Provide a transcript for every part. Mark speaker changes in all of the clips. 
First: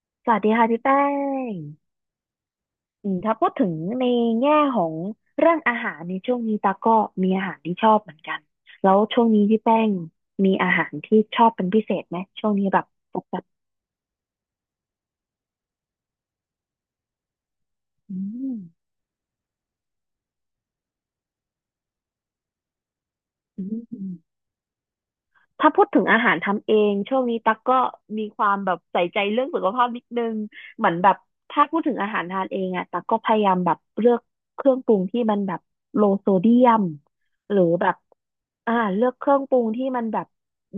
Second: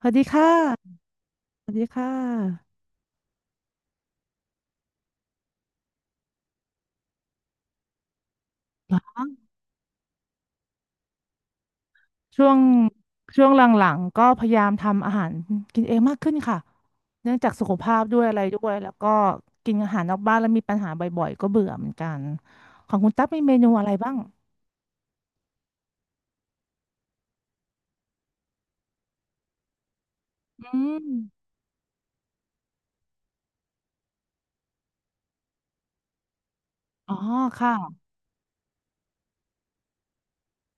Speaker 1: สวัสดี
Speaker 2: สวัส
Speaker 1: ค่
Speaker 2: ดีค่ะพี่แป้
Speaker 1: ะ
Speaker 2: ง
Speaker 1: สวัสดีค่ะ
Speaker 2: อืมถ้าพูดถึงในแง่ของเรื่องอาหารในช่วงนี้ตาก็มีอาหารที่ชอบเหมือนกัน แล้
Speaker 1: เหร
Speaker 2: ว
Speaker 1: อ
Speaker 2: ช่วงนี้พี่แป้งมีอาหารที่ชอบเป็นพิเศษไหม
Speaker 1: ช่
Speaker 2: ช่
Speaker 1: ว
Speaker 2: วง
Speaker 1: ง
Speaker 2: นี้แบบปก
Speaker 1: ช่ว
Speaker 2: ติ
Speaker 1: งหลังๆก็พยายามทำอาหารกินเองมากขึ้นค่ะเนื่องจากสุขภาพ
Speaker 2: อื
Speaker 1: ด้วยอะไร
Speaker 2: ม
Speaker 1: ด้วยแล้วก็กินอาหารนอกบ้านแล้วมีปัญหาบ่อยๆก็เบื่อเหมือนกันของคุณตั๊กมีเม
Speaker 2: อื
Speaker 1: นูอะไรบ้าง
Speaker 2: มถ้าพูดถึงอาหารทำเองช่วงนี้ตาก็มีความแบบใส่ใจเรื่องสุขภาพนิดนึง
Speaker 1: อื
Speaker 2: เหมือน
Speaker 1: ม
Speaker 2: แบบถ้าพูดถึงอาหารทานเองอะตาก็พยายามแบบเลือกเครื่องปรุงที่มันแบบโลโซเดียม
Speaker 1: อ๋อ
Speaker 2: หรือ
Speaker 1: ค่ะ
Speaker 2: แบบอ่าเลือกเครื่องปรุงที่มันแบบ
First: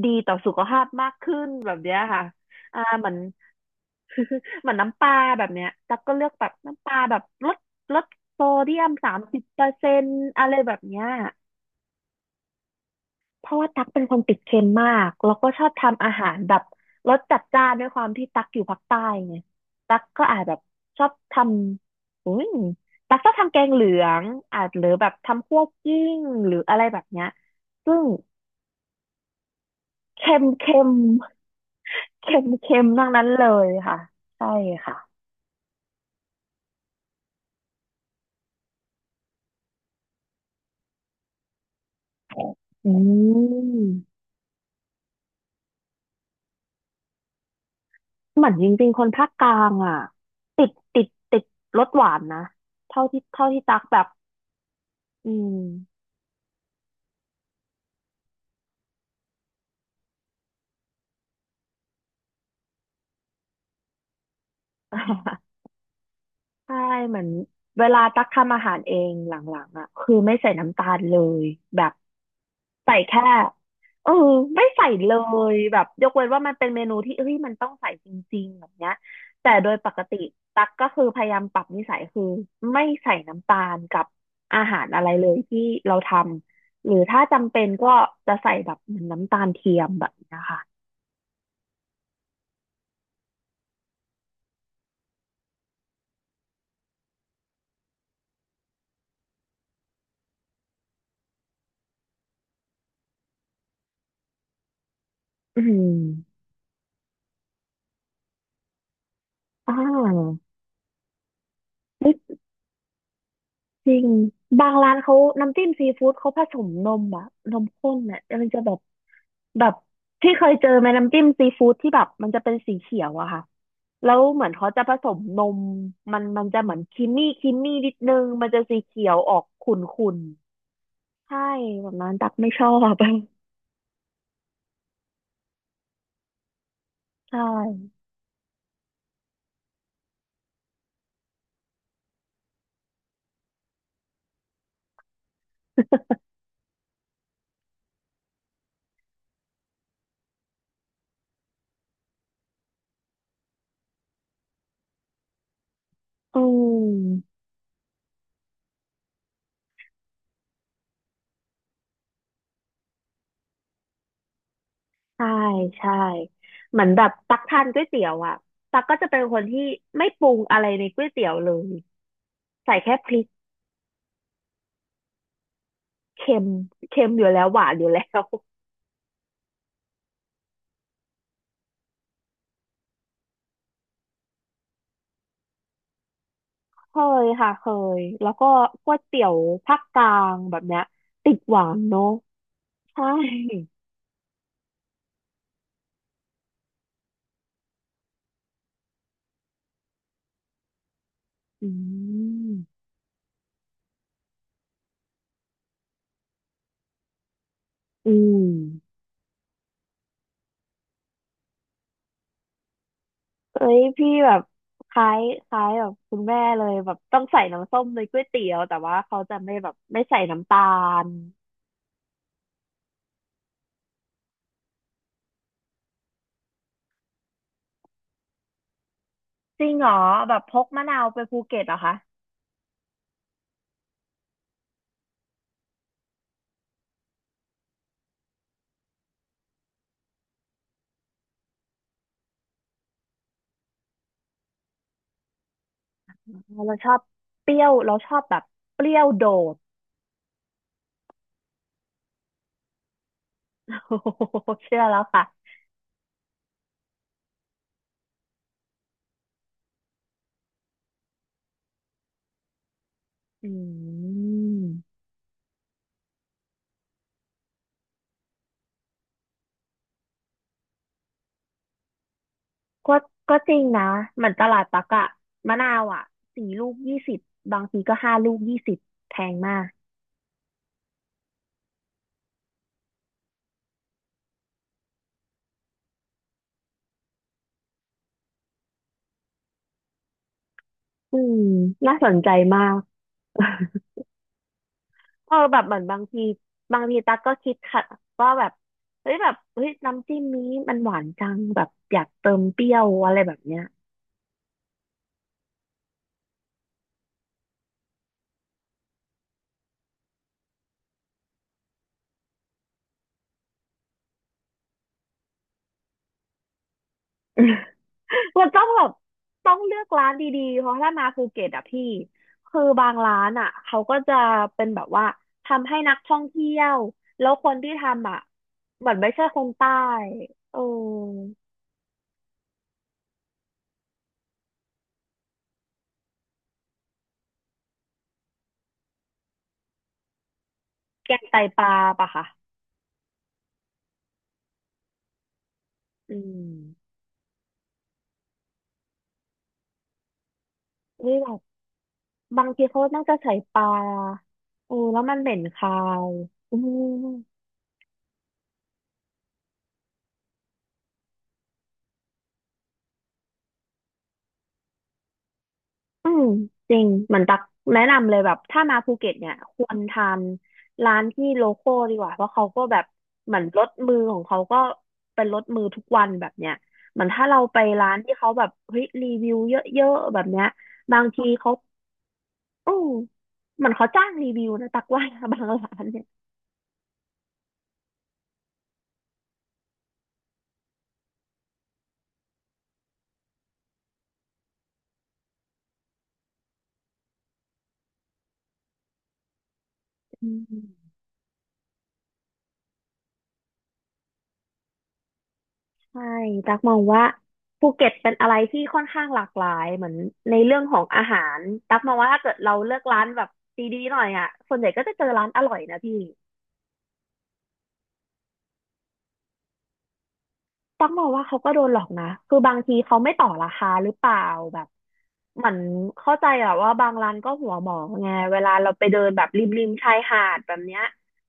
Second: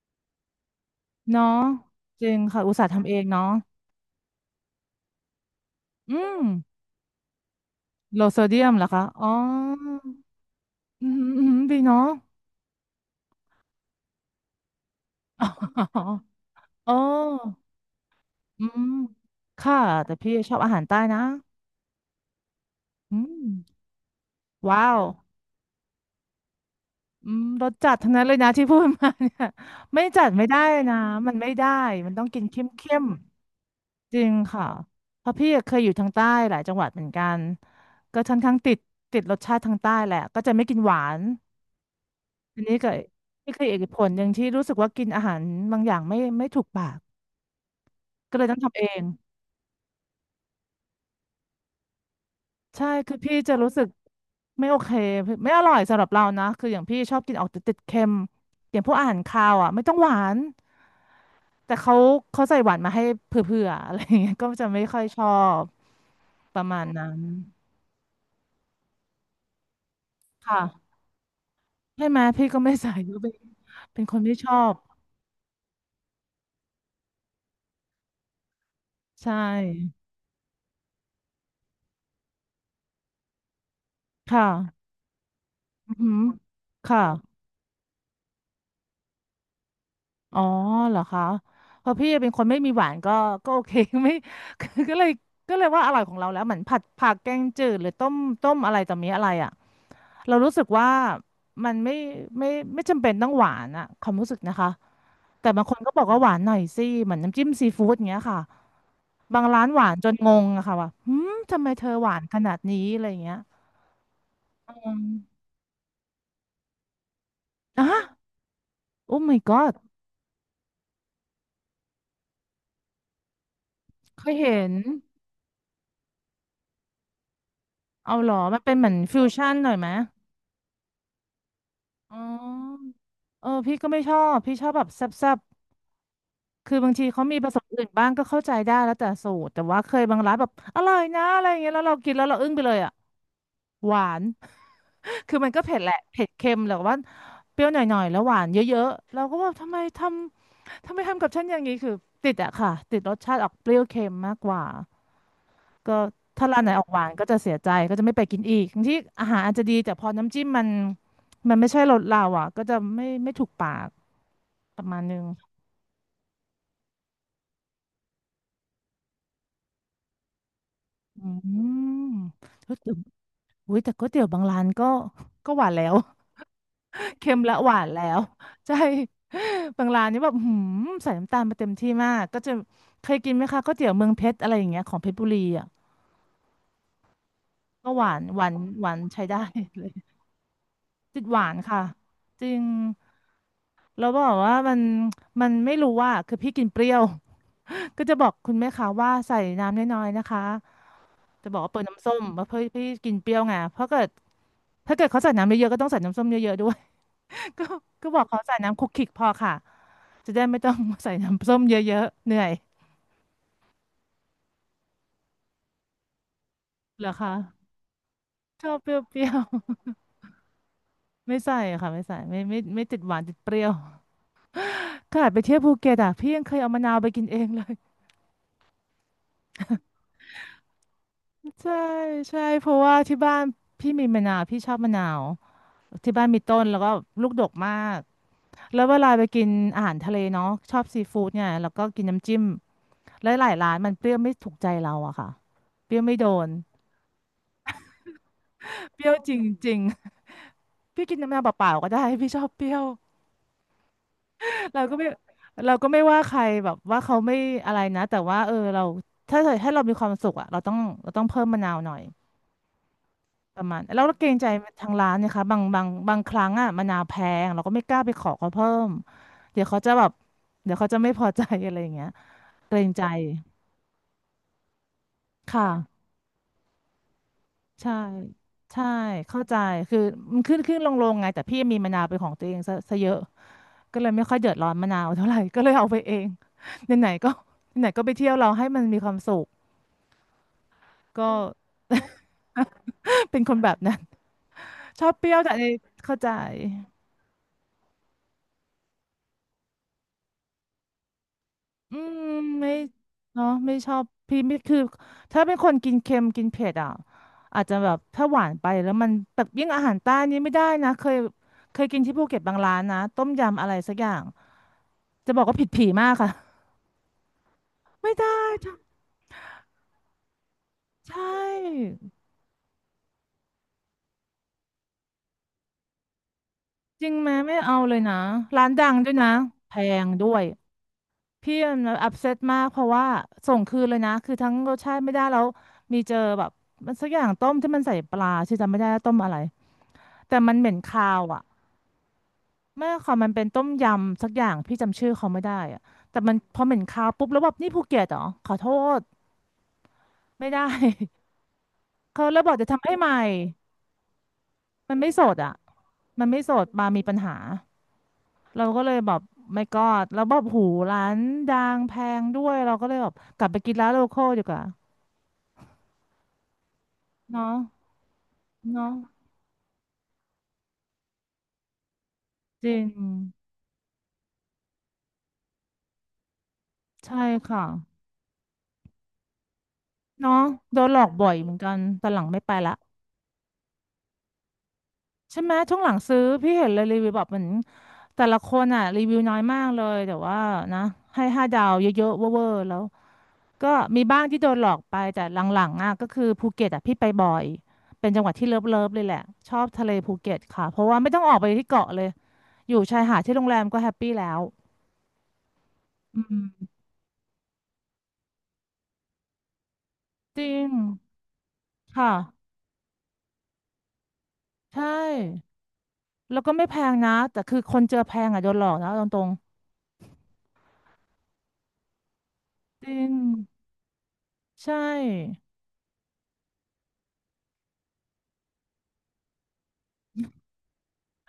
Speaker 2: ดี ขึ้
Speaker 1: เนาะ
Speaker 2: นแบบเนี้ย
Speaker 1: จ
Speaker 2: ค่ะ
Speaker 1: ริงค่ะอุต
Speaker 2: อ่า
Speaker 1: ส่าห์
Speaker 2: เห
Speaker 1: ทำ
Speaker 2: มื
Speaker 1: เอ
Speaker 2: อน
Speaker 1: งเนาะ
Speaker 2: เหมือนน้ำปลาแบบเนี้ยตัก
Speaker 1: อื
Speaker 2: ก็เลือก
Speaker 1: ม
Speaker 2: แบบน้ำปลาแบบลดลด
Speaker 1: โลโซ
Speaker 2: โซ
Speaker 1: เดียม
Speaker 2: เดี
Speaker 1: เห
Speaker 2: ย
Speaker 1: รอ
Speaker 2: ม
Speaker 1: คะ
Speaker 2: สาม
Speaker 1: อ๋อ
Speaker 2: สิบเปอร์เซ็นต์อะไรแบบเนี้
Speaker 1: อื
Speaker 2: ย
Speaker 1: มอืมดีเนาะ
Speaker 2: เพราะว่าตักเป็นคนติดเค็มมากแล้วก็ชอบ
Speaker 1: อ๋
Speaker 2: ทำอา
Speaker 1: อ
Speaker 2: หารแบบ
Speaker 1: อ๋อ
Speaker 2: รสจัดจ้านด้วยความที่ตักอ
Speaker 1: อื
Speaker 2: ยู่ภาค
Speaker 1: ม
Speaker 2: ใต้ไง
Speaker 1: ค่ะ
Speaker 2: ตัก
Speaker 1: แต่
Speaker 2: ก็
Speaker 1: พี่
Speaker 2: อาจ
Speaker 1: ช
Speaker 2: แบ
Speaker 1: อ
Speaker 2: บ
Speaker 1: บอาหารใต้
Speaker 2: ชอบ
Speaker 1: นะ
Speaker 2: ทำอุ้ยตั
Speaker 1: อื
Speaker 2: กชอบ
Speaker 1: ม
Speaker 2: ทำแกงเหลือง อาจห
Speaker 1: ว้า
Speaker 2: รือ
Speaker 1: ว
Speaker 2: แบบทำคั่วกลิ้งหรืออะไรแบบเนี้ย
Speaker 1: อืมรสจั
Speaker 2: ซึ่
Speaker 1: ด
Speaker 2: ง
Speaker 1: ทั้งนั้นเลยนะ ที่พูดมาเนี่ยไม่จัด
Speaker 2: เค็
Speaker 1: ไม่
Speaker 2: ม
Speaker 1: ได้
Speaker 2: เค็ม
Speaker 1: นะมันไม่ได้มันต้อง
Speaker 2: เค็
Speaker 1: กิน
Speaker 2: ม
Speaker 1: เข้ม
Speaker 2: เค็ม
Speaker 1: เข้ม
Speaker 2: ทั้งนั้นเลยค่ะ
Speaker 1: จริง
Speaker 2: ใช่
Speaker 1: ค่ะ
Speaker 2: ค่ะ
Speaker 1: เพราะพี่เคยอยู่ทางใต้หลายจังหวัดเหมือนกันก็ค่อนข้างติดติดรสชาติทางใต้แหละก็จะไม่กินหวานอันนี้ก็
Speaker 2: อื
Speaker 1: นี่คืออีกผลห
Speaker 2: ม
Speaker 1: นึ่งที่รู้สึกว่ากินอาหารบางอย่างไม่ถูกปากก็เล
Speaker 2: เห
Speaker 1: ย
Speaker 2: มือ
Speaker 1: ต้
Speaker 2: น
Speaker 1: อง
Speaker 2: จ
Speaker 1: ทำเอ
Speaker 2: ริงๆค
Speaker 1: ง
Speaker 2: นภาคกลางอ่ะติดติดติดรสหวานนะ
Speaker 1: ใช่
Speaker 2: เท่า
Speaker 1: คือ
Speaker 2: ที่
Speaker 1: พี่
Speaker 2: เท่า
Speaker 1: จะ
Speaker 2: ที่
Speaker 1: รู้
Speaker 2: ตั
Speaker 1: สึ
Speaker 2: ก
Speaker 1: ก
Speaker 2: แบบ
Speaker 1: ไม่โอเค
Speaker 2: อื
Speaker 1: ไม่
Speaker 2: ม
Speaker 1: อร่อยสำหรับเรานะ คืออย่างพี่ชอบกินออกติดๆเค็มอย่างพวกอาหารคาวอ่ะไม่ต้องหวาน แต่เขาใส่หวานมาให้เผื่อๆอะไรอย่างเงี้ยก็จะไม่ค่อยชอ บประ
Speaker 2: ใช่
Speaker 1: มาณนั้
Speaker 2: เห
Speaker 1: น
Speaker 2: มือนเวลาตักทำอาหารเองหลังๆอ่ะคือไม่ใส่น้ำตา
Speaker 1: ค่ะ
Speaker 2: ลเลยแบบ
Speaker 1: ใช่ไหมพี่ก็ไม่ใส่
Speaker 2: ใส่
Speaker 1: ก็
Speaker 2: แค่
Speaker 1: เป็นเป็น
Speaker 2: เอ
Speaker 1: ค
Speaker 2: อ
Speaker 1: นไม่ชอ
Speaker 2: ไม่
Speaker 1: บ
Speaker 2: ใส่เลยแบบยกเว้นว่ามันเป็นเมนูที่เอ้ยมันต้องใส่จริงๆแบบเนี้ย
Speaker 1: ใช่
Speaker 2: แต่โดยปกติตักก็คือพยายามปรับนิสัยคือไม่ใส่น้ำตาลกับ
Speaker 1: ค่ะ
Speaker 2: อาหารอะไรเลยที่
Speaker 1: อื
Speaker 2: เรา
Speaker 1: อ
Speaker 2: ท
Speaker 1: หือ
Speaker 2: ำหรือ
Speaker 1: ค่ะ
Speaker 2: ถ้าจำเป็นก็จะใส่แบบเหมือนน้ำตาลเทียมแบบเนี้
Speaker 1: อ๋
Speaker 2: ย
Speaker 1: อ
Speaker 2: ค่ะ
Speaker 1: เหรอคะเพราะพี่เป็นคนไม่มีหวานก็ก็โอเค ไม่คือก็เลยก็เลยว่าอร่อยของเราแล้วเหมือนผัดผักแกงจืดหรือต้มต้มอะไรต่อมีอะไรอ่ะเรารู้สึกว่ามันไม่ไม่จำเป็นต้องหวานอะความรู้สึกนะคะแต่
Speaker 2: อื
Speaker 1: บางคนก็
Speaker 2: ม
Speaker 1: บอกว่าหวานหน่อยสิเหมือนน้ำจิ้มซีฟู้ดอย่างเงี้ยค่ะบางร้าน
Speaker 2: อ่
Speaker 1: หวานจนง
Speaker 2: า
Speaker 1: งอะค่ะว่าหืมทำไมเธอหวานขนาดนี้อะไรอย่างเงี้ย
Speaker 2: จริงบา
Speaker 1: อื
Speaker 2: งร้าน
Speaker 1: ม
Speaker 2: เขาน้ำจิ้มซีฟู้ดเขาผสมนมอะนม
Speaker 1: อ่ะ
Speaker 2: ข้นอะมันจะแบบ
Speaker 1: โอ้ my
Speaker 2: แบ
Speaker 1: god
Speaker 2: บที่เคยเจอไหมน้ำจิ้มซีฟู้ดที่แบบมันจะเป็นสีเขียวอะค่ะแล้ว
Speaker 1: เคย
Speaker 2: เหมือน
Speaker 1: เห็
Speaker 2: เขา
Speaker 1: น
Speaker 2: จะผสมนมมันมันจะเหมือนครีมมี่ครีมมี่นิดนึ
Speaker 1: เอา
Speaker 2: ง
Speaker 1: เหรอ
Speaker 2: มัน
Speaker 1: มั
Speaker 2: จะ
Speaker 1: นเป็น
Speaker 2: สี
Speaker 1: เหมือน
Speaker 2: เขียว
Speaker 1: ฟิว
Speaker 2: ออก
Speaker 1: ชั่นหน่
Speaker 2: ขุ
Speaker 1: อยไหม
Speaker 2: ่นๆใช่แบบนั้น
Speaker 1: อ๋
Speaker 2: ตักไม่ชอ
Speaker 1: อ
Speaker 2: บ
Speaker 1: เออพี่ก็ไม่ชอบพี่ชอบแบบแซ่บๆคือบางทีเขา
Speaker 2: ใช
Speaker 1: มีผสมอื่น
Speaker 2: ่
Speaker 1: บ้างก็เข้าใจได้แล้วแต่สูตรแต่ว่าเคยบางร้านแบบอร่อยนะอะไรอย่างเงี้ยแล้วเรากินแล้วเราอึ้งไปเลยอ่ะ หวาน คือมันก็เผ็ดแหละ เผ็ดเค็มแต่ว่าเปรี้ยวหน่อยๆแล้วหวานเยอะๆ เราก็ว่าทำไมทำกับฉันอย่างนี้ คือติดอะค่ะติดรสชาติออกเปรี้ยวเค็มมากกว่าก็
Speaker 2: อื
Speaker 1: ถ้าร้านไหนออกหวานก็
Speaker 2: ม
Speaker 1: จะเสียใจก็จะไม่ไปกินอีกบางที่อาหารอาจจะดีแต่พอน้ำจิ้มมันไม่ใช่รสเราอ่ะก็จะไม่ถูกปาก ประมาณนึง
Speaker 2: ใช่ใช่เหมือนแบบตักทานก๋วยเตี๋ยวอ่ะตักก็จะเป็นคนที่ไม่ปรุงอะไรในก๋วยเตี๋
Speaker 1: อื
Speaker 2: ยวเลย
Speaker 1: มก็
Speaker 2: ใส่
Speaker 1: ถึ
Speaker 2: แค่
Speaker 1: ง
Speaker 2: พริก
Speaker 1: อุ้ยแต่ก๋วยเตี๋ยวบางร้านก็ก็หวานแล้ว
Speaker 2: เค็มเค็ม อยู่
Speaker 1: เค็ม
Speaker 2: แล้ว
Speaker 1: และ
Speaker 2: หวา
Speaker 1: ห
Speaker 2: น
Speaker 1: วา
Speaker 2: อ
Speaker 1: น
Speaker 2: ยู่
Speaker 1: แล้
Speaker 2: แล้
Speaker 1: ว
Speaker 2: ว
Speaker 1: ใช่ บางร้านนี่แบบหืมใส่น้ำตาลมาเต็มที่มาก ก็จะเคยกินไหมคะก๋วยเตี๋ยวเมืองเพชรอะไรอย่างเงี้ยของเพชรบุรีอ่ะ
Speaker 2: เคยค่ะเค
Speaker 1: ก็ห
Speaker 2: ย
Speaker 1: วาน
Speaker 2: แล้ว
Speaker 1: หวา
Speaker 2: ก็
Speaker 1: นห
Speaker 2: ก๋
Speaker 1: วา
Speaker 2: ว
Speaker 1: น
Speaker 2: ย
Speaker 1: ใช้
Speaker 2: เตี๋ยว
Speaker 1: ได้
Speaker 2: ภา ค
Speaker 1: เลย
Speaker 2: กลางแบบเนี้ย
Speaker 1: ติด
Speaker 2: ติ
Speaker 1: ห
Speaker 2: ด
Speaker 1: วาน
Speaker 2: หวาน
Speaker 1: ค่ะ
Speaker 2: เนาะ
Speaker 1: จริง
Speaker 2: ใช่
Speaker 1: แล้วบอกว่ามันไม่รู้ว่าคือพี่กินเปรี้ยว ก็จะบอกคุณแม่ค้าว่าใส่น้ำน้อยๆนะคะจะบอก
Speaker 2: อื
Speaker 1: ว่าเปิดน้ำส้มมาเพื่อ
Speaker 2: ม
Speaker 1: พี่กินเปรี้ยวไงเพราะเกิด ถ้าเกิดเขาใส่น้ำเยอะๆก็ต้องใส่น้ำส้มเยอะๆด้วย ก็ก็
Speaker 2: อื
Speaker 1: บอกเขา
Speaker 2: ม
Speaker 1: ใส่น้ำคลุกคลิกพอค่ะจะได้ไม่ต้องใส่น้ำส้มเยอะๆเหนื่อย
Speaker 2: เอ้ยพี่แบบคล้ายคล้ายแบบคุณแม่เลยแบบ
Speaker 1: เหรอ
Speaker 2: ต้อง
Speaker 1: คะ
Speaker 2: ใส่น้ำส้มในก๋วยเตี๋ยว
Speaker 1: ชอ
Speaker 2: แต่
Speaker 1: บเปรี้
Speaker 2: ว่า
Speaker 1: ยว
Speaker 2: เขาจะไม่แบบไม่ใส่น้ำตาล
Speaker 1: ๆ ไม่ใส่ค่ะไม่ใส่ไม่ติดหวานติดเปรี้ยว ขนาดไปเที่ยวภูเก็ตอะพี่ยังเคยเอามะนาวไปกินเองเลย
Speaker 2: จริงเหรอแบบพกมะนาวไปภูเก็ต
Speaker 1: ใช่
Speaker 2: เหรอคะ
Speaker 1: ใช่เพราะว่าที่บ้านพี่มีมะนาวพี่ชอบมะนาวที่บ้านมีต้นแล้วก็ลูกดกมากแล้วเวลาไปกินอาหารทะเลเนาะชอบซีฟู้ดเนี่ยแล้วก็กินน้ำจิ้มแล้วหลายร้านมันเปรี้ยวไม่ถูกใจเราอะค่ะเปรี้ยวไม่โดน
Speaker 2: เราชอบเปรี้ยวเราชอบแบบเปรี้
Speaker 1: เป
Speaker 2: ยว
Speaker 1: รี้ยว
Speaker 2: โด
Speaker 1: จ
Speaker 2: ด
Speaker 1: ริงๆพี่กินน้ำมะนาวเปล่าๆก็ได้พี่ชอบเปรี้ยว
Speaker 2: โอ้โเชื่
Speaker 1: เรา
Speaker 2: อ
Speaker 1: ก็
Speaker 2: แล้ว
Speaker 1: ไม่
Speaker 2: ค่ะ
Speaker 1: เราก็ไม่ว่าใครแบบว่าเขาไม่อะไรนะแต่ว่าเออเราถ้าเกิดให้เรามีความสุขอะเราต้องเพิ่มมะนาวหน่อย
Speaker 2: อื
Speaker 1: ประมาณแล้วเราเกรงใจทาง
Speaker 2: ม
Speaker 1: ร้านนะคะบางครั้งอ่ะมะนาวแพงเราก็ไม่กล้าไปขอเขาเพิ่มเดี๋ยวเขาจะแบบเดี๋ยวเขาจะไม่พอใจ อะไรอย่างเงี้ยเกรง
Speaker 2: ก็
Speaker 1: ใจ
Speaker 2: ก็จริงนะเหมือนตลาดปักอะมะนาว
Speaker 1: ค่ะ
Speaker 2: อะ4 ลูก 20บางที
Speaker 1: ใช่
Speaker 2: ก็5 ลูก 20
Speaker 1: ใช่
Speaker 2: แพง
Speaker 1: เข้า
Speaker 2: มา
Speaker 1: ใจ
Speaker 2: ก
Speaker 1: คือมันขึ้นลงลงไงแต่พี่มีมะนาวเป็นของตัวเองซะเยอะก็เลยไม่ค่อยเดือดร้อนมะนาวเท่าไหร่ ก็เลยเอาไปเองไหนๆก็ไหนๆก็ไปเที่ยวเราให้มันมีความสุข
Speaker 2: อื
Speaker 1: ก็
Speaker 2: มน่าสนใจมาก
Speaker 1: เป็นคนแบบนั้น ชอบเป
Speaker 2: เอ
Speaker 1: รี้ย
Speaker 2: อ
Speaker 1: วแต่ั
Speaker 2: แบ
Speaker 1: น
Speaker 2: บเหมือนบาง
Speaker 1: เข้า
Speaker 2: ที
Speaker 1: ใจ
Speaker 2: บางทีตั๊กก็คิดค่ะว่าแบบเฮ้ยแบบเฮ้ยน้ำจิ้มนี้มันหวานจังแบบ
Speaker 1: อื
Speaker 2: อยาก
Speaker 1: ม
Speaker 2: เติมเป
Speaker 1: ไม่
Speaker 2: รี้ยวอะไรแบบ
Speaker 1: เนาะ
Speaker 2: เนี้ย
Speaker 1: ไม่ชอบพี่ไม่คือถ้าเป็นคนกินเค็มกินเผ็ดอ่ะอาจจะแบบถ้าหวานไปแล้วมันแต่ยิ่งอาหารใต้นี่ไม่ได้นะเคยกินที่ภูเก็ตบางร้านนะต้มยำอะไรสักอย่างจะบอกว่าผิดผีมากค่ะไม่ได้
Speaker 2: มันต้อง
Speaker 1: จ้ะ
Speaker 2: แบบต้องเลือกร้านดีๆ เพราะถ้ามา
Speaker 1: ใช
Speaker 2: ภูเก็ตอะพี่
Speaker 1: ่
Speaker 2: คือบางร้านอะเขาก็จะเป็นแบบว่าทำให้นักท่องเที่ยว
Speaker 1: จริงไห
Speaker 2: แล้
Speaker 1: ม
Speaker 2: วคน
Speaker 1: ไม่
Speaker 2: ที่
Speaker 1: เอาเลย
Speaker 2: ทำ
Speaker 1: นะ
Speaker 2: อะ
Speaker 1: ร้านดั
Speaker 2: เหมื
Speaker 1: ง
Speaker 2: อน
Speaker 1: ด้
Speaker 2: ไม่
Speaker 1: วย
Speaker 2: ใช่
Speaker 1: นะ
Speaker 2: คนใต้
Speaker 1: แพงด้วย
Speaker 2: เออ
Speaker 1: พี่มันอัพเซตมากเพราะว่าส่งคืนเลยนะคือทั้งรสชาติไม่ได้แล้วมีเจอแบบมันสักอย่างต้มที่มันใส่ปลาชื่อจำไม่ได้แล้วต้มอะไรแต่มันเหม็นคา
Speaker 2: แก
Speaker 1: ว
Speaker 2: งไต
Speaker 1: อ่ะ
Speaker 2: ปลาปะคะ
Speaker 1: ไม่ค่ะมันเป็นต้มยำสักอย่างพี่จำชื่อเขาไม่ได้อะ
Speaker 2: อื
Speaker 1: แต่มันพอเหม็น
Speaker 2: ม
Speaker 1: คาวปุ๊บแล้วแบบนี่ภูเก็ตเหรอขอโทษไม่ได้
Speaker 2: นี่แบบ
Speaker 1: เขาแล้ว
Speaker 2: บา
Speaker 1: บ
Speaker 2: ง
Speaker 1: อก
Speaker 2: ที
Speaker 1: จะ
Speaker 2: เขา
Speaker 1: ทำให้
Speaker 2: น่า
Speaker 1: ใหม่
Speaker 2: จะใส่ปลาเออ
Speaker 1: มัน
Speaker 2: แล้ว
Speaker 1: ไม่
Speaker 2: มัน
Speaker 1: ส
Speaker 2: เหม็
Speaker 1: ด
Speaker 2: น
Speaker 1: อ่ะ
Speaker 2: คาว
Speaker 1: มันไม่ส
Speaker 2: อื
Speaker 1: ดมามี
Speaker 2: ม
Speaker 1: ปัญหาเราก็เลยแบบไม่กอดแล้วแบบหูร้านดังแพงด้วยเราก็เลยแบบกลับไปกินร้านโลคอลดีกว่า
Speaker 2: อืมจริงเหมือนตัก
Speaker 1: เนาะ
Speaker 2: แนะนำเลยแบบถ้ามา
Speaker 1: เนาะ
Speaker 2: ภูเก็ตเนี่ยควรทานร้านที่โลคอลดีกว่าเพราะเขาก็
Speaker 1: จริ
Speaker 2: แบ
Speaker 1: ง
Speaker 2: บเหมือนรสมือของเขาก็เป็นรสมือทุกวันแบบเนี้ยเหมือน
Speaker 1: ใช่
Speaker 2: ถ้าเราไป
Speaker 1: ค่ะ
Speaker 2: ร้านที่เขาแบบเฮ้ยรีวิวเยอะๆแบบ
Speaker 1: เนาะ
Speaker 2: เนี้ย
Speaker 1: โดนหล
Speaker 2: บา
Speaker 1: อ
Speaker 2: ง
Speaker 1: ก
Speaker 2: ที
Speaker 1: บ่อยเห
Speaker 2: เขา
Speaker 1: มือนกันตอนหลังไม่ไป
Speaker 2: อื
Speaker 1: ละ
Speaker 2: มเหมือนเขาจ้างรีวิวนะตักว่า บา
Speaker 1: ใช่
Speaker 2: ง
Speaker 1: ไหม
Speaker 2: ร้า
Speaker 1: ช่วง
Speaker 2: น
Speaker 1: หลัง
Speaker 2: เนี่ย
Speaker 1: ซื้อพี่เห็นเลยรีวิวแบบเหมือนแต่ละคนอ่ะรีวิวน้อยมากเลยแต่ว่านะให้ห้าดาวเยอะๆเวอร์ๆแล้วก็มีบ้างที่โดนหลอกไปแต่หลังๆอ่ะก็คือภูเก็ตอ่ะพี่ไปบ่อยเป็นจังหวัดที่เลิฟๆเลยแหละชอบทะเลภู
Speaker 2: อื
Speaker 1: เก็ตค่ะเพราะ
Speaker 2: ม
Speaker 1: ว่าไม่ต้องออกไปที่เกาะเลยอยู่ชายหาดที่โรงแรมก็แฮปปี้แล้ว
Speaker 2: ใช่
Speaker 1: อืม
Speaker 2: ตักมองว่าภูเก็ตเป็นอะไรที่ค่อนข้างหลากหลายเหมือนใน
Speaker 1: จริ
Speaker 2: เรื่อง
Speaker 1: ง
Speaker 2: ของอาหารตักมอง
Speaker 1: ค่ะ
Speaker 2: ว่าถ้าเกิดเราเลือกร้านแบบดีๆหน่อยอ่ะส่วนใหญ่
Speaker 1: ใช
Speaker 2: ก็จะเจอร้านอ
Speaker 1: ่
Speaker 2: ร่อยนะพี่
Speaker 1: แล้วก็ไม่แพงนะแต่คือคนเจอแพงอ่ะโดนหลอกนะเอาตรง
Speaker 2: ตักมองว่าเขาก็โดนหลอกนะคือบางที
Speaker 1: ๆจริ
Speaker 2: เขาไม่
Speaker 1: ง
Speaker 2: ต่อราคาหรือเปล่าแบบ
Speaker 1: ใช่
Speaker 2: เหมือนเข้าใจอะว่าบางร้านก็หัวหมอไงเวลาเราไปเดินแบบริมๆชายหาดแบบเนี้ย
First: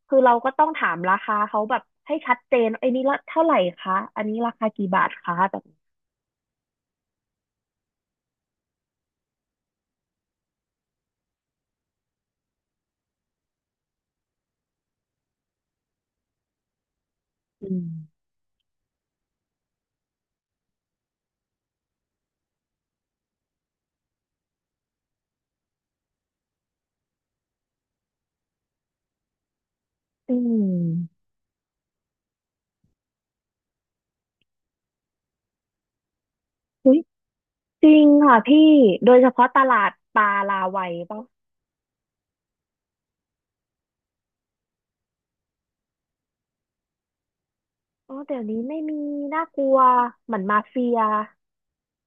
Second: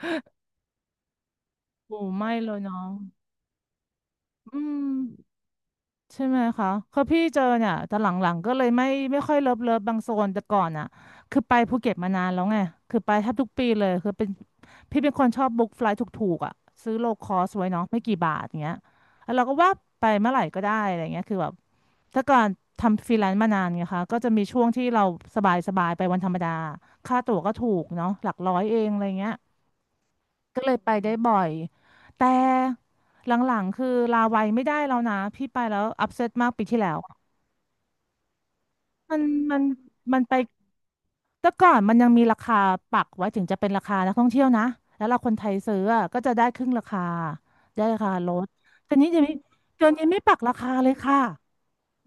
Speaker 2: คือเราก็ต้องถามราคาเขาแบบ
Speaker 1: โอ้
Speaker 2: ให้
Speaker 1: ไม่
Speaker 2: ชัด
Speaker 1: เล
Speaker 2: เจ
Speaker 1: ย
Speaker 2: นไอ้
Speaker 1: เนาะ
Speaker 2: ยนี่ละเท่าไหร่คะอันนี้รา
Speaker 1: อื
Speaker 2: คา
Speaker 1: ม
Speaker 2: กี่บาทคะแบบนี้
Speaker 1: ใช่ไหมคะคือพี่เจอเนี่ยแต่หลังๆก็เลยไม่ค่อยเลิฟบางโซนแต่ก่อนอ่ะคือไปภูเก็ตมานานแล้วไงคือไปแทบทุกปีเลยคือเป็นพี่เป็นคนชอบบุ๊กไฟลท์ถูกๆอ่ะซื้อโลคอสไว้
Speaker 2: อื
Speaker 1: เนาะ
Speaker 2: ม
Speaker 1: ไม่กี่บาทอย่างเงี้ยแล้วเราก็ว่าไปเมื่อไหร่ก็ได้อะไรเงี้ยคือแบบแต่ก่อนทำฟรีแลนซ์มานานไงคะก็จะมีช่วงที่เราสบายๆไปวันธรรมดาค่าตั๋วก็ถูกเนาะหลักร้อยเองอะไรเงี้ย
Speaker 2: อื
Speaker 1: ก็เลยไปได้
Speaker 2: ม
Speaker 1: บ่อยแต่หลังๆคือลาวัยไม่ได้แล้วนะพี่ไปแล้วอัพเซตมากปีที่แล้
Speaker 2: อุ้
Speaker 1: ว
Speaker 2: ย
Speaker 1: อะ
Speaker 2: จริงค่ะพี่โด
Speaker 1: มั
Speaker 2: ย
Speaker 1: น
Speaker 2: เฉพาะ
Speaker 1: มั
Speaker 2: ต
Speaker 1: น
Speaker 2: ลาดป
Speaker 1: มัน
Speaker 2: ลา
Speaker 1: ไป
Speaker 2: ลาวัยป่ะ
Speaker 1: แต่ก่อนมันยังมีราคาปักไว้ถึงจะเป็นราคานักท่องเที่ยวนะ แล้วเราคนไทยซื้ออะก็จะได้ครึ่งราคาได้ราคา
Speaker 2: อ๋อ
Speaker 1: ล
Speaker 2: เดี๋ยว
Speaker 1: ด
Speaker 2: นี้ไม่
Speaker 1: แต่
Speaker 2: มี
Speaker 1: นี้จะมี
Speaker 2: น่ากลัว
Speaker 1: เดี๋ยวนี้ไม่
Speaker 2: เห
Speaker 1: ปั
Speaker 2: มื
Speaker 1: ก
Speaker 2: อน
Speaker 1: รา
Speaker 2: มา
Speaker 1: คา
Speaker 2: เฟี
Speaker 1: เลย
Speaker 2: ย
Speaker 1: ค่ะ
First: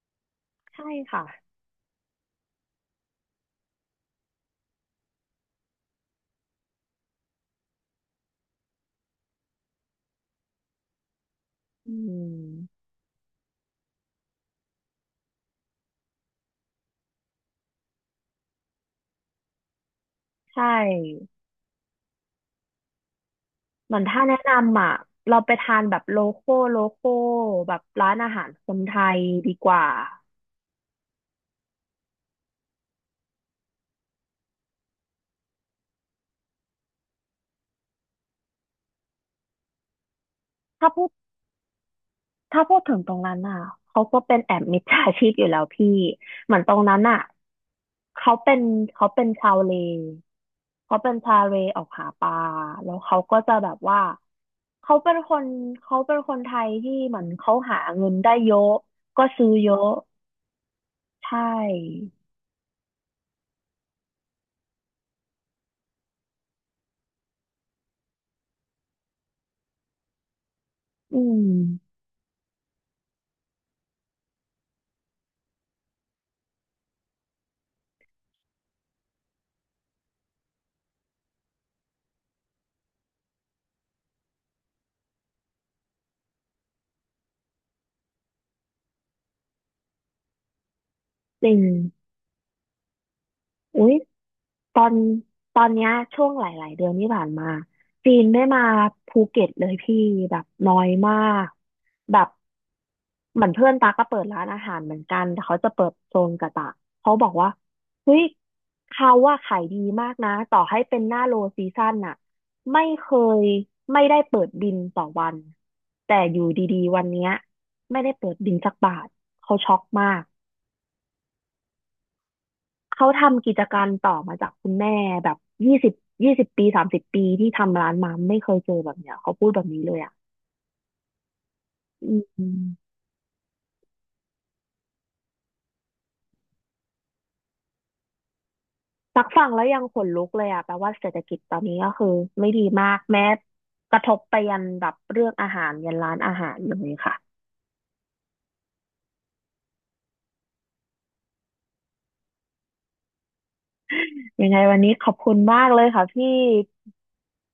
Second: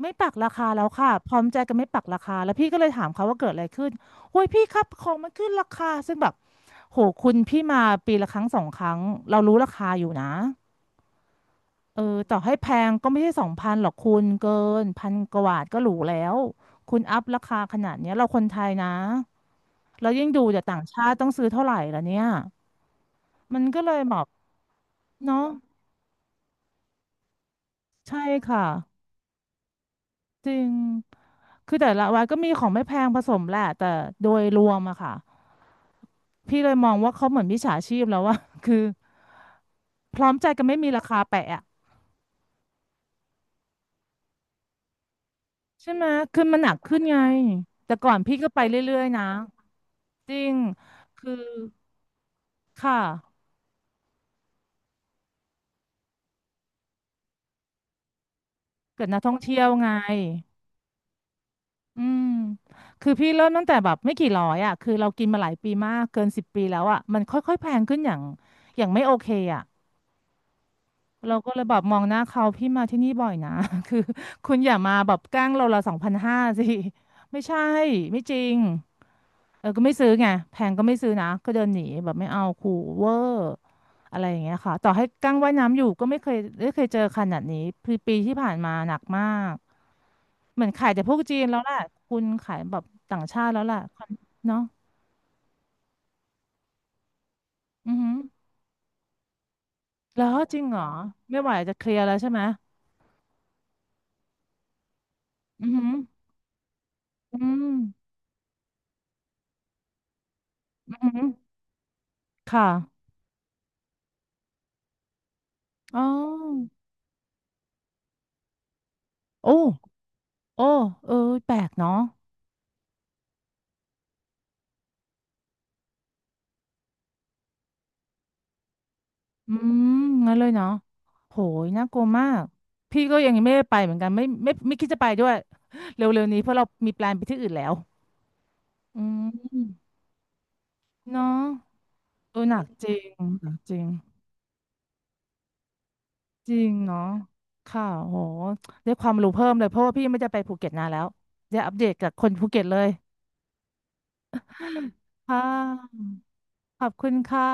Speaker 1: ไม่ปักราคาแล้
Speaker 2: ใช่
Speaker 1: วค่ะ
Speaker 2: ค่ะ
Speaker 1: พร้อมใจกันไม่ปักราคาแล้วพี่ก็เลยถามเขาว่าเกิดอะไรขึ้นโอ้ยพี่ครับของมันขึ้นราคาซึ่งแบบโหคุณพี่มาปีละครั้งสองครั้งเรารู้ราคาอยู่นะ
Speaker 2: อื
Speaker 1: เออต่อให้แพ
Speaker 2: ม
Speaker 1: งก็ไม่ใช่สองพันหรอกคุณเกินพันกว่าบาทก็หรูแล้วคุณอัพราคาขนาดเนี้ยเราคนไทยนะเรายิ่งดู
Speaker 2: ใช
Speaker 1: จากต่างชาติต้อง
Speaker 2: ่
Speaker 1: ซื้อเท่าไหร่ละเนี่ยมันก็เล
Speaker 2: เหมื
Speaker 1: ย
Speaker 2: อน
Speaker 1: แบ
Speaker 2: ถ้า
Speaker 1: บ
Speaker 2: แนะนำอ่ะเรา
Speaker 1: เนาะ
Speaker 2: ไปทานแบบโลโก้โลโก้แบบร้าน
Speaker 1: ใช่
Speaker 2: อาหาร
Speaker 1: ค่ะ
Speaker 2: คนไทยดีกว่า
Speaker 1: จริงคือแต่ละวันก็มีของไม่แพงผสมแหละแต่โดยรวมอะค่ะพี่เลยมองว่าเขาเหมือนมิจฉาชีพแล้วว่า คือพร้อมใจกันไม่มี
Speaker 2: ถ้า
Speaker 1: รา
Speaker 2: พูด
Speaker 1: คาแปะอะ
Speaker 2: ถ้าพูดถึงตรงนั้นอ่ะเขาก็เป็นแอบมิจฉาชีพอยู่แล้วพี่
Speaker 1: ใช่ไหมคือ
Speaker 2: เห
Speaker 1: มั
Speaker 2: มือ
Speaker 1: น
Speaker 2: น
Speaker 1: หนั
Speaker 2: ตร
Speaker 1: ก
Speaker 2: ง
Speaker 1: ขึ้
Speaker 2: นั้
Speaker 1: น
Speaker 2: น
Speaker 1: ไง
Speaker 2: อ่ะ
Speaker 1: แต่ก่อน
Speaker 2: เขา
Speaker 1: พี่ก็
Speaker 2: เป็
Speaker 1: ไป
Speaker 2: น
Speaker 1: เรื่อย
Speaker 2: เขา
Speaker 1: ๆนะ
Speaker 2: เป็นชาวเล
Speaker 1: จริง
Speaker 2: เขาเป็น
Speaker 1: คือ
Speaker 2: ชาวเลออกหาปลาแล้
Speaker 1: ค่ะ
Speaker 2: วเขาก็จะแบบว่า เขาเป็นคนเขาเป็นคนไทยที่เหมือนเขาหาเงินได้เยอะ
Speaker 1: เกิดนัก
Speaker 2: ก็
Speaker 1: ท่อง
Speaker 2: ซื้อ
Speaker 1: เที่ยว
Speaker 2: เย
Speaker 1: ไง
Speaker 2: อะใช
Speaker 1: อื
Speaker 2: ่
Speaker 1: มคือพี่เริ่มตั้งแต่แบบไม่กี่ร้อยอ่ะคือเรากินมาหลายปีมากเกิน10 ปีแล้วอ่ะมันค่อยๆแพงขึ้นอย่างไม่โอเคอ่ะ
Speaker 2: อื
Speaker 1: เรา
Speaker 2: ม
Speaker 1: ก็เลยแบบมองหน้าเขาพี่มาที่นี่บ่อยนะ คือคุณอย่ามาแบบแกล้งเราละสองพันห้าสิไม่ใช่ไม่จริง เออก็ไม่ซื้อไงแพงก็ไม่ซื้อนะก็เดินหนีแบบไม่เอาขู่เวอร์อะไรอย่างเงี้ยค่ะต่อให้กั้งว่ายน้ำอยู่ก็ไม่เคยเจอขนาดนี้ปีที่ผ่านมาหนักมากเหมือนขายแต่พวกจีน
Speaker 2: จริ
Speaker 1: แล้ว
Speaker 2: ง
Speaker 1: แหละคุณขายแบบต่างชาติแล้วแหละ
Speaker 2: อุ๊ย
Speaker 1: เนาะ
Speaker 2: ตอนตอนเนี้ยช่วงหลายๆเดือนที่ผ่านมา
Speaker 1: อือหื
Speaker 2: จี
Speaker 1: อ
Speaker 2: นไม่มาภูเก็ตเลยพี่
Speaker 1: แล้
Speaker 2: แบ
Speaker 1: ว
Speaker 2: บ
Speaker 1: จริง
Speaker 2: น้
Speaker 1: เห
Speaker 2: อ
Speaker 1: รอ
Speaker 2: ยมา
Speaker 1: ไม่
Speaker 2: ก
Speaker 1: ไหวจะเคลียร์แล้ว
Speaker 2: แบ
Speaker 1: ใช่
Speaker 2: บ
Speaker 1: ไหม
Speaker 2: เหมือนเพื่อนตาก็เปิดร้านอาหารเหมือนกันแต่เขา
Speaker 1: อื
Speaker 2: จะ
Speaker 1: อหื
Speaker 2: เปิ
Speaker 1: อ
Speaker 2: ดโซนกะตะเขาบอก
Speaker 1: อื
Speaker 2: ว่า
Speaker 1: ม
Speaker 2: เฮ้ยเขาว่าขายดีมากนะต่อให้
Speaker 1: อื
Speaker 2: เป็น
Speaker 1: อ
Speaker 2: ห
Speaker 1: หื
Speaker 2: น้า
Speaker 1: อ
Speaker 2: โลซีซั่นน่ะ
Speaker 1: ค
Speaker 2: ไม่
Speaker 1: ่ะ
Speaker 2: เคยไม่ได้เปิดบินต่อวัน
Speaker 1: อ๋
Speaker 2: แต่อยู่
Speaker 1: อ
Speaker 2: ดีๆวันเนี้ยไม่ได้เปิดบินสักบาท
Speaker 1: โอ้
Speaker 2: เขาช็อกมาก
Speaker 1: โอ้เออแปลกเนาะ
Speaker 2: เขาทำกิจการต่อมาจากคุณแม่แบบยี่สิบ20 ปี30 ปีที่ทำร้านมาไม่เคยเจอแบบเนี้ยเขาพูด
Speaker 1: อื
Speaker 2: แบบนี้
Speaker 1: ม
Speaker 2: เลยอ่ะ
Speaker 1: งั้นเลยเนาะโหยน่ากลัว
Speaker 2: อ
Speaker 1: มาก
Speaker 2: ืม
Speaker 1: พี่ก็ยังไม่ได้ไปเหมือนกันไม่คิดจะไปด้วย เร็วๆนี้เพราะเรามีแปลนไปที่อื่นแล้วอื
Speaker 2: ตักฟังแล้วยัง
Speaker 1: ม
Speaker 2: ขนลุกเลยอ่ะแปลว่าเศรษฐกิจ
Speaker 1: เนาะ
Speaker 2: ตอนนี้ก็คือ
Speaker 1: เออ
Speaker 2: ไม่
Speaker 1: หนั
Speaker 2: ดี
Speaker 1: กจ
Speaker 2: มา
Speaker 1: ริ
Speaker 2: ก
Speaker 1: ง
Speaker 2: แม้
Speaker 1: หนักจริง
Speaker 2: กระทบไปยันแบบเรื่องอาหารยันร้านอาหา
Speaker 1: จ
Speaker 2: ร
Speaker 1: ริง
Speaker 2: เลย
Speaker 1: เนาะ
Speaker 2: ค่ะ
Speaker 1: ค่ะโหได้ความรู้เพิ่มเลยเพราะว่าพี่ไม่ได้ไปภูเก็ตนานแล้วจะอัปเดตกับคนภูเก็ตเลย
Speaker 2: ยังไงวันนี้ขอบคุ
Speaker 1: ค่
Speaker 2: ณมากเลย
Speaker 1: ะ
Speaker 2: ค่ะพี่
Speaker 1: ขอบคุณค่ะ